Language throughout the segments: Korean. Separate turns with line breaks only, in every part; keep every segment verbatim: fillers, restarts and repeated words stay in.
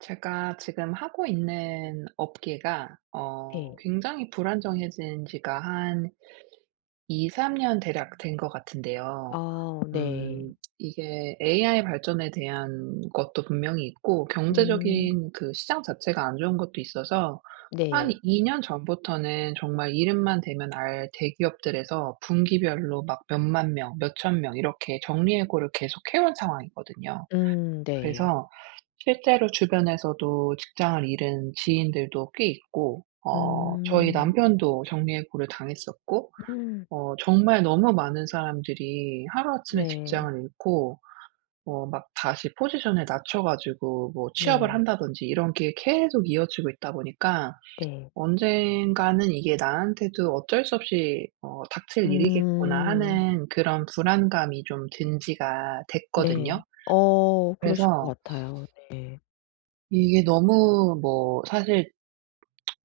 제가 지금 하고 있는 업계가 어
네.
굉장히 불안정해진 지가 한 이삼 년 대략 된 것 같은데요.
아 네.
음 이게 에이아이 발전에 대한 것도 분명히 있고,
음
경제적인 그 시장 자체가 안 좋은 것도 있어서, 한
네.
이 년 전부터는 정말 이름만 대면 알 대기업들에서 분기별로 막 몇만 명, 몇천 명 이렇게 정리해고를 계속해 온 상황이거든요.
음 네.
그래서 실제로 주변에서도 직장을 잃은 지인들도 꽤 있고, 어 저희
음.
남편도 정리해고를 당했었고,
음,
어 정말 너무 많은 사람들이 하루아침에
네.
직장을 잃고, 어 막 다시 포지션을 낮춰 가지고 뭐 취업을
네.
한다든지 이런 게 계속 이어지고 있다 보니까,
네.
'언젠가는 이게 나한테도 어쩔 수 없이 어 닥칠 일이겠구나.'
음.
하는 그런 불안감이 좀 든 지가 됐거든요.
네. 어 그러실 것
그래서
같아요. 네.
이게 너무 뭐 사실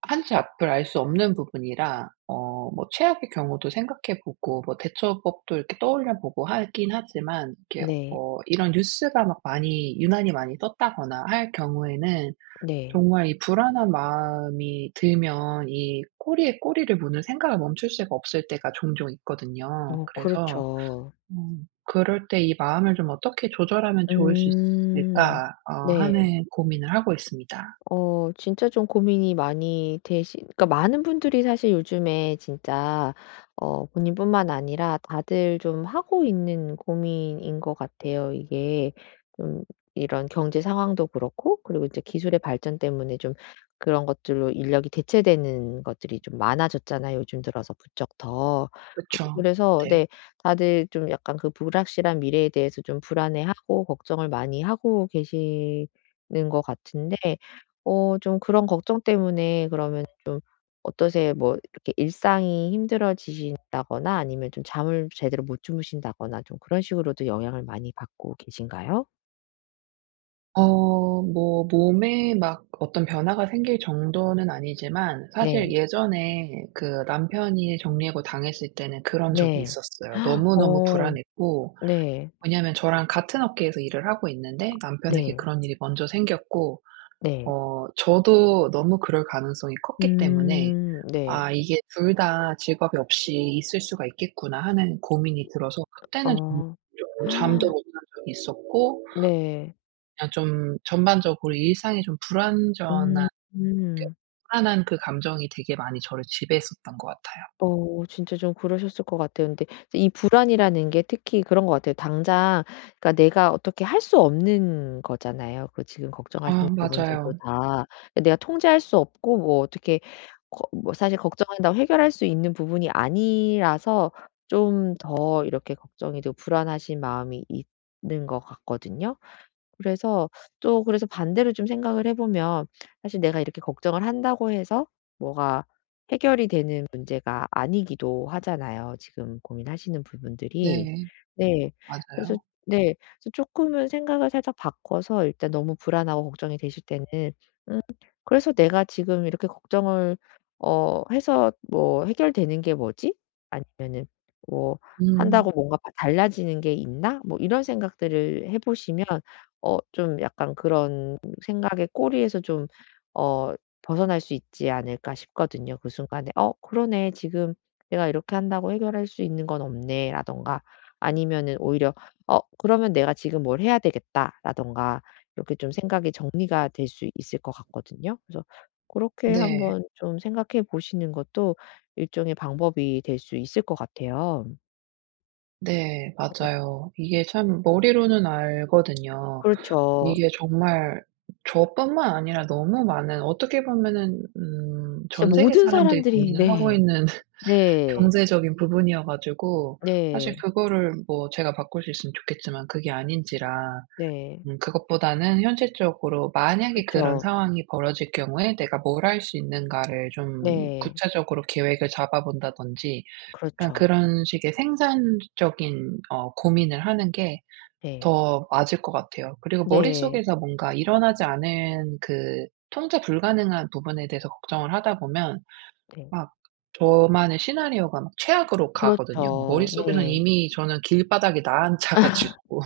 한치 앞을 알 수 없는 부분이라, 어 뭐 최악의 경우도 생각해 보고 뭐 대처법도 이렇게 떠올려 보고 하긴 하지만, 이렇게
네.
어 이런 뉴스가 막 많이, 유난히 많이 떴다거나 할 경우에는
네.
정말 이 불안한 마음이 들면 이 꼬리에 꼬리를 무는 생각을 멈출 수가 없을 때가 종종 있거든요.
어
그래서
그렇죠.
음 그럴 때 이 마음을 좀 어떻게 조절하면 좋을 수
음.
있을까 어
네.
하는 고민을 하고 있습니다.
어 진짜 좀 고민이 많이 되시 그러니까 많은 분들이 사실 요즘에 진짜 어 본인뿐만 아니라 다들 좀 하고 있는 고민인 것 같아요. 이게 좀 이런 경제 상황도 그렇고 그리고 이제 기술의 발전 때문에 좀 그런 것들로 인력이 대체되는 것들이 좀 많아졌잖아요, 요즘 들어서 부쩍 더. 그
그쵸.
그래서
네.
네 다들 좀 약간 그 불확실한 미래에 대해서 좀 불안해하고 걱정을 많이 하고 계시는 것 같은데 어 좀 그런 걱정 때문에 그러면 좀 어떠세요? 뭐 이렇게 일상이 힘들어지신다거나 아니면 좀 잠을 제대로 못 주무신다거나 좀 그런 식으로도 영향을 많이 받고 계신가요?
어 뭐 몸에 막 어떤 변화가 생길 정도는 아니지만, 사실
네.
예전에 그 남편이 정리해고 당했을 때는 그런 적이
네.
있었어요. 너무너무
어
불안했고,
네.
왜냐하면 저랑 같은 업계에서 일을 하고 있는데 남편에게
네.
그런 일이 먼저 생겼고,
네.
어 저도 너무 그럴 가능성이 컸기 때문에
음 네.
'아 이게 둘 다 직업이 없이 있을 수가 있겠구나.' 하는 고민이 들어서, 그때는 좀
어.
좀 잠도 못 잔 적이 있었고,
네.
그냥 좀 전반적으로 일상이 좀 불완전한
음.
그
음.
불안한 그 감정이 되게 많이 저를 지배했었던 것 같아요.
어 진짜 좀 그러셨을 것 같아요. 근데 이 불안이라는 게 특히 그런 것 같아요. 당장 그러니까 내가 어떻게 할 수 없는 거잖아요. 그 지금
아
걱정하시는 부분들도
맞아요.
다. 내가 통제할 수 없고 뭐 어떻게 거 뭐 사실 걱정한다고 해결할 수 있는 부분이 아니라서 좀 더 이렇게 걱정이 되고 불안하신 마음이 있는 것 같거든요. 그래서 또 그래서 반대로 좀 생각을 해 보면 사실 내가 이렇게 걱정을 한다고 해서 뭐가 해결이 되는 문제가 아니기도 하잖아요, 지금 고민하시는 부분들이.
네.
네. 그래서
맞아요.
네. 그래서 조금은 생각을 살짝 바꿔서 일단 너무 불안하고 걱정이 되실 때는 음 그래서 '내가 지금 이렇게 걱정을 어 해서 뭐 해결되는 게 뭐지?' 아니면은 뭐 '한다고
음.
뭔가 바 달라지는 게 있나?' 뭐 이런 생각들을 해 보시면 어 좀 약간 그런 생각의 꼬리에서 좀 어 벗어날 수 있지 않을까 싶거든요. 그 순간에 '어 그러네. 지금 내가 이렇게 한다고 해결할 수 있는 건 없네.'라든가 아니면은 오히려 '어 그러면 내가 지금 뭘 해야 되겠다.'라든가 이렇게 좀 생각이 정리가 될 수 있을 것 같거든요. 그래서 그렇게
네.
한번 좀 생각해 보시는 것도 일종의 방법이 될 수 있을 것 같아요.
네. 맞아요. 이게 참 머리로는 알거든요.
그렇죠.
이게 정말 저뿐만 아니라 너무 많은, 어떻게 보면은 음
진짜
전 세계
모든
사람들이
사람들이
고민을 하고
네.
있는
네.
경제적인 부분이어 가지고 사실
네.
그거를 뭐 제가 바꿀 수 있으면 좋겠지만 그게 아닌지라,
네.
음 그것보다는 현실적으로 만약에 그런
그쵸.
상황이 벌어질 경우에 내가 뭘 할 수 있는가를 좀
네.
구체적으로 계획을 잡아 본다든지, 약간
그렇죠.
그런 식의 생산적인 어 고민을 하는 게
네.
더 맞을 것 같아요. 그리고
네.
머릿속에서 뭔가 일어나지 않은 그 통제 불가능한 부분에 대해서 걱정을 하다 보면
네.
막 저만의 시나리오가 막 최악으로 가거든요.
그렇죠.
머릿속에선
네.
이미 저는 길바닥에 나앉아 가지고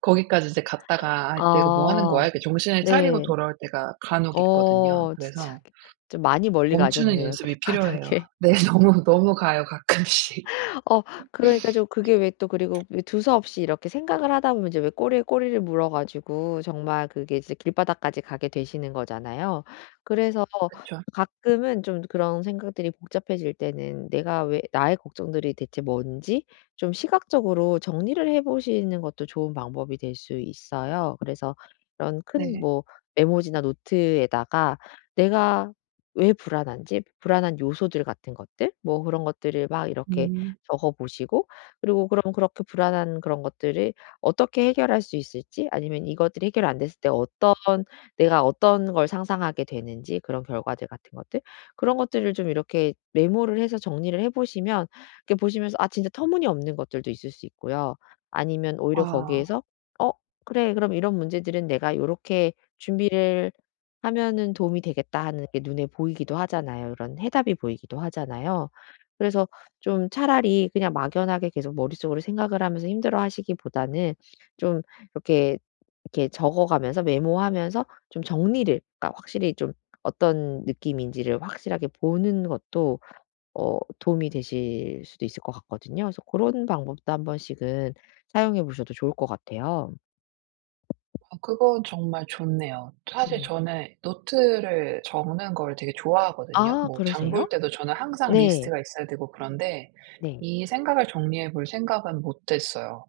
거기까지 이제 갔다가 '아 내가 뭐 하는 거야?'
아.
이렇게 정신을 차리고
네.
돌아올 때가 간혹 있거든요.
어 진짜
그래서
좀 많이 멀리
멈추는
가셨네요,
연습이 필요해요.
길바닥에.
네. 너무, 너무 가요, 가끔씩.
어 그러니까 좀 그게 왜 또 그리고 왜 두서없이 이렇게 생각을 하다 보면 이제 왜 꼬리에 꼬리를 물어 가지고 정말 그게 이제 길바닥까지 가게 되시는 거잖아요. 그래서
그쵸.
가끔은 좀 그런 생각들이 복잡해질 때는 '내가 왜 나의 걱정들이 대체 뭔지?' 좀 시각적으로 정리를 해 보시는 것도 좋은 방법이 될 수 있어요. 그래서 이런 큰
네.
뭐 메모지나 노트에다가 내가 왜 불안한지 불안한 요소들 같은 것들 뭐 그런 것들을 막 이렇게
음.
적어 보시고 그리고 그럼 그렇게 불안한 그런 것들을 어떻게 해결할 수 있을지 아니면 이것들이 해결 안 됐을 때 어떤 내가 어떤 걸 상상하게 되는지 그런 결과들 같은 것들 그런 것들을 좀 이렇게 메모를 해서 정리를 해 보시면 이렇게 보시면서 아 진짜 터무니없는 것들도 있을 수 있고요. 아니면 오히려
아.
거기에서 '어 그래. 그럼 이런 문제들은 내가 요렇게 준비를 하면은 도움이 되겠다.' 하는 게 눈에 보이기도 하잖아요. 이런 해답이 보이기도 하잖아요. 그래서 좀 차라리 그냥 막연하게 계속 머릿속으로 생각을 하면서 힘들어하시기보다는 좀 이렇게 이렇게 적어가면서 메모하면서 좀 정리를 그러니까 확실히 좀 어떤 느낌인지를 확실하게 보는 것도 어 도움이 되실 수도 있을 것 같거든요. 그래서 그런 방법도 한 번씩은 사용해 보셔도 좋을 것 같아요.
아 그건 정말 좋네요. 사실
네.
저는 노트를 적는 걸 되게 좋아하거든요.
아
뭐 장
그러세요?
볼 때도 저는 항상
네.
리스트가 있어야 되고, 그런데
네.
이 생각을 정리해 볼 생각은 못 했어요.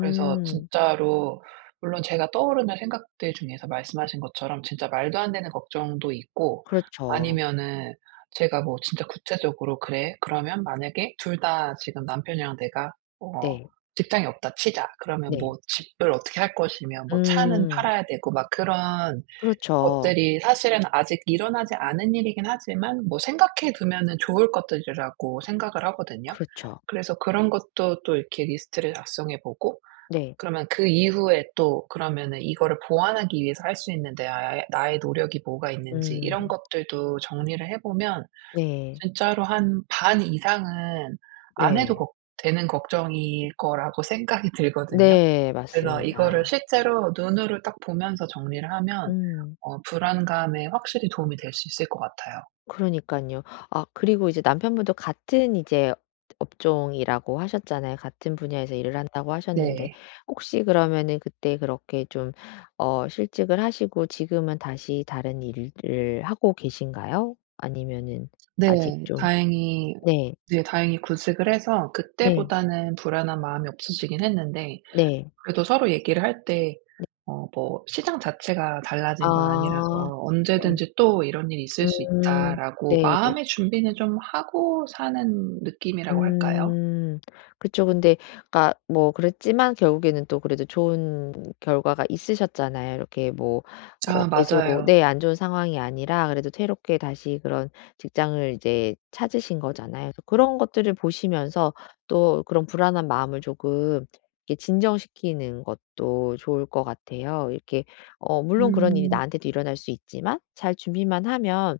그래서 진짜로, 물론 제가 떠오르는 생각들 중에서 말씀하신 것처럼 진짜 말도 안 되는 걱정도 있고,
그렇죠.
아니면은 제가 뭐 진짜 구체적으로 '그래. 그러면 만약에 둘 다 지금 남편이랑 내가 어
네.
직장이 없다 치자. 그러면 뭐
네.
집을 어떻게 할 것이며 뭐 차는
음.
팔아야 되고', 막 그런
그렇죠.
것들이 사실은 아직 일어나지 않은 일이긴 하지만 뭐 생각해 두면은 좋을 것들이라고 생각을 하거든요.
그렇죠.
그래서 그런 것도 또 이렇게 리스트를 작성해 보고,
네.
그러면 그 이후에 또 그러면은 이거를 보완하기 위해서 할 수 있는 내 나의 나의 노력이 뭐가 있는지, 이런
음.
것들도 정리를 해 보면
네.
진짜로 한 반 이상은 안 해도
네.
걱 되는 걱정일 거라고 생각이 들거든요.
네.
그래서 이거를
맞습니다.
실제로 눈으로 딱 보면서 정리를 하면
음.
어 불안감에 확실히 도움이 될 수 있을 것 같아요.
그러니깐요. 아 그리고 이제 남편분도 같은 이제 업종이라고 하셨잖아요. 같은 분야에서 일을 한다고 하셨는데
네.
혹시 그러면은 그때 그렇게 좀 어 실직을 하시고 지금은 다시 다른 일을 하고 계신가요? 아니면은 아직
네.
좀
다행히
네.
네 다행히 구직을 해서
네.
그때보다는 불안한 마음이 없어지긴 했는데,
네.
그래도 서로 얘기를 할 때
네.
어 뭐 시장 자체가 달라진 건
아.
아니라서
네.
"언제든지 또 이런 일이 있을 수
음.
있다."라고
네.
마음의 준비는 좀 하고 사는 느낌이라고 할까요?
음. 그쵸. 근데 그니까 뭐 그랬지만 결국에는 또 그래도 좋은 결과가 있으셨잖아요. 이렇게 뭐 어
아
계속
맞아요.
네 안 좋은 상황이 아니라 그래도 새롭게 다시 그런 직장을 이제 찾으신 거잖아요. 그래서 그런 것들을 보시면서 또 그런 불안한 마음을 조금 이렇게 진정시키는 것도 좋을 것 같아요. 이렇게 어 물론 그런 일이
음.
나한테도 일어날 수 있지만 잘 준비만 하면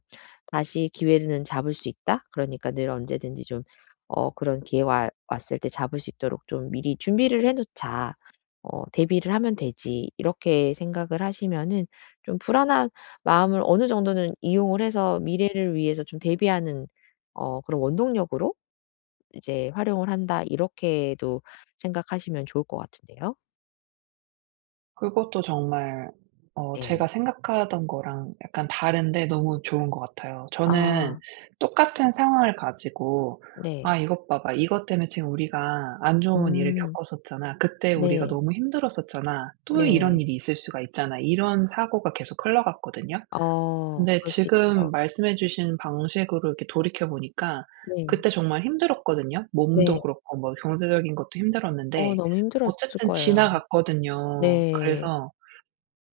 '다시 기회는 잡을 수 있다.' 그러니까 늘 언제든지 좀 어 그런 기회가 왔을 때 잡을 수 있도록 좀 미리 준비를 해 놓자. 어 '대비를 하면 되지.' 이렇게 생각을 하시면은 좀 불안한 마음을 어느 정도는 이용을 해서 미래를 위해서 좀 대비하는 어 그런 원동력으로 이제 '활용을 한다.' 이렇게도 생각하시면 좋을 것 같은데요.
그것도 정말 어 제가
네.
생각하던 거랑 약간 다른데 너무 좋은 것 같아요. 저는
아
똑같은 상황을 가지고
네.
'아 이것 봐봐. 이것 때문에 지금 우리가 안 좋은 일을
음.
겪었었잖아. 그때 우리가
네.
너무 힘들었었잖아. 또 이런
네.
일이 있을 수가 있잖아.' 이런 사고가 계속 흘러갔거든요.
어
근데
그럴 수
지금
있죠.
말씀해 주신 방식으로 이렇게 돌이켜 보니까
네.
그때 정말 힘들었거든요. 몸도
네.
그렇고 뭐 경제적인 것도
어
힘들었는데
너무 힘들었을
어쨌든
거예요.
지나갔거든요.
네.
그래서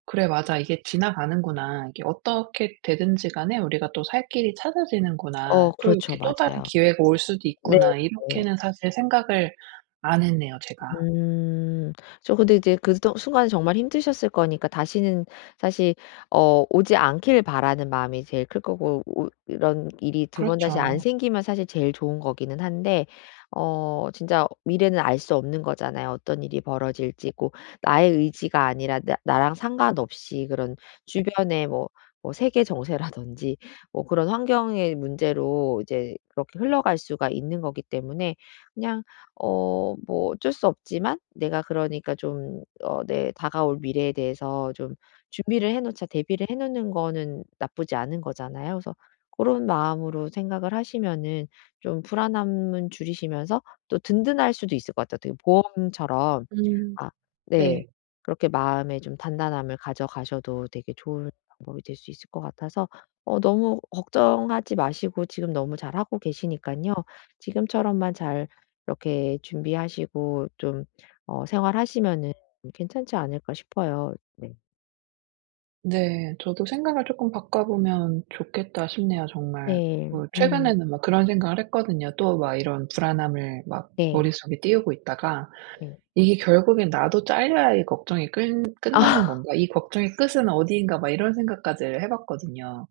'그래 맞아. 이게 지나가는구나. 이게 어떻게 되든지 간에 우리가 또 살 길이 찾아지는구나.
어
또
그렇죠.
이렇게 또 다른
맞아요.
기회가 올 수도
네.
있구나.'
네.
이렇게는 사실 생각을 안 했네요 제가.
음. 저 근데 이제 그 또 순간에 정말 힘드셨을 거니까 다시는 사실 어 오지 않길 바라는 마음이 제일 클 거고 오 이런 일이 두 번 다시 안
그렇죠.
생기면 사실 제일 좋은 거기는 한데 어 진짜 미래는 알 수 없는 거잖아요. 어떤 일이 벌어질지고 나의 의지가 아니라 나 나랑 상관없이 그런 주변의 뭐 뭐 세계 정세라든지 뭐 그런 환경의 문제로 이제 그렇게 흘러갈 수가 있는 거기 때문에 그냥 어 뭐 어쩔 수 없지만 내가 그러니까 좀 어 내 다가올 미래에 대해서 좀 준비를 해 놓자 대비를 해 놓는 거는 나쁘지 않은 거잖아요. 그래서 그런 마음으로 생각을 하시면은 좀 불안함은 줄이시면서 또 든든할 수도 있을 것 같아요. 게 보험처럼
음
아 네.
네.
그렇게 마음에 좀 단단함을 가져가셔도 되게 좋은 방법이 될 수 있을 것 같아서 어 너무 걱정하지 마시고 지금 너무 잘하고 계시니깐요. 지금처럼만 잘 이렇게 준비하시고 좀 어 생활하시면은 괜찮지 않을까 싶어요. 네.
네. 저도 '생각을 조금 바꿔보면 좋겠다.' 싶네요 정말.
네.
뭐
음.
최근에는 막 그런 생각을 했거든요. 또 막 이런 불안함을 막
네.
머릿속에 띄우고 있다가,
네.
이게 결국엔 '나도 잘려야 이 걱정이 끈 끝나는
아.
건가? 이 걱정의 끝은 어디인가?' 막 이런 생각까지 해 봤거든요.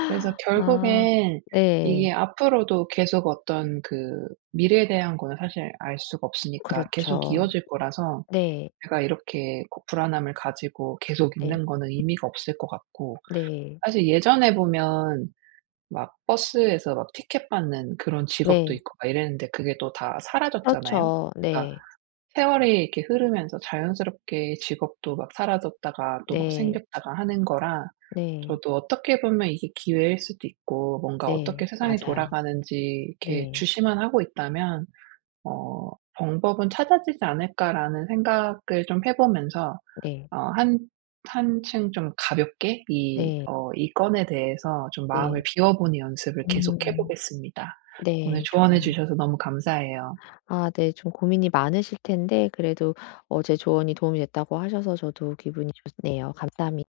그래서
아.
결국엔
네.
이게 앞으로도 계속 어떤 그 미래에 대한 거는 사실 알 수가 없으니까 계속
그렇죠.
이어질 거라서,
네.
제가 이렇게 고 불안함을 가지고 계속
네.
있는 거는 의미가 없을 것 같고,
네.
사실 예전에 보면 막 버스에서 막 티켓 받는 그런 직업도
네.
있고 막 이랬는데, 그게 또 다 사라졌잖아요.
그렇죠.
그러니까
네.
세월이 이렇게 흐르면서 자연스럽게 직업도 막 사라졌다가 또 막
네.
생겼다가 하는 거라,
네.
저도 어떻게 보면 이게 기회일 수도 있고, 뭔가 어떻게
네.
세상이
맞아요.
돌아가는지 이렇게
네.
주시만 하고 있다면 어 '방법은 찾아지지 않을까.'라는 생각을 좀 해 보면서,
네.
어 한 한층 좀 가볍게 이
네.
어 이 건에 대해서 좀 마음을
네.
비워보는 연습을 계속 해
음.
보겠습니다. 오늘
네.
조언해
좋아요.
주셔서 너무 감사해요.
아 네. 좀 고민이 많으실 텐데 그래도 어제 조언이 도움이 됐다고 하셔서 저도 기분이 좋네요. 감사합니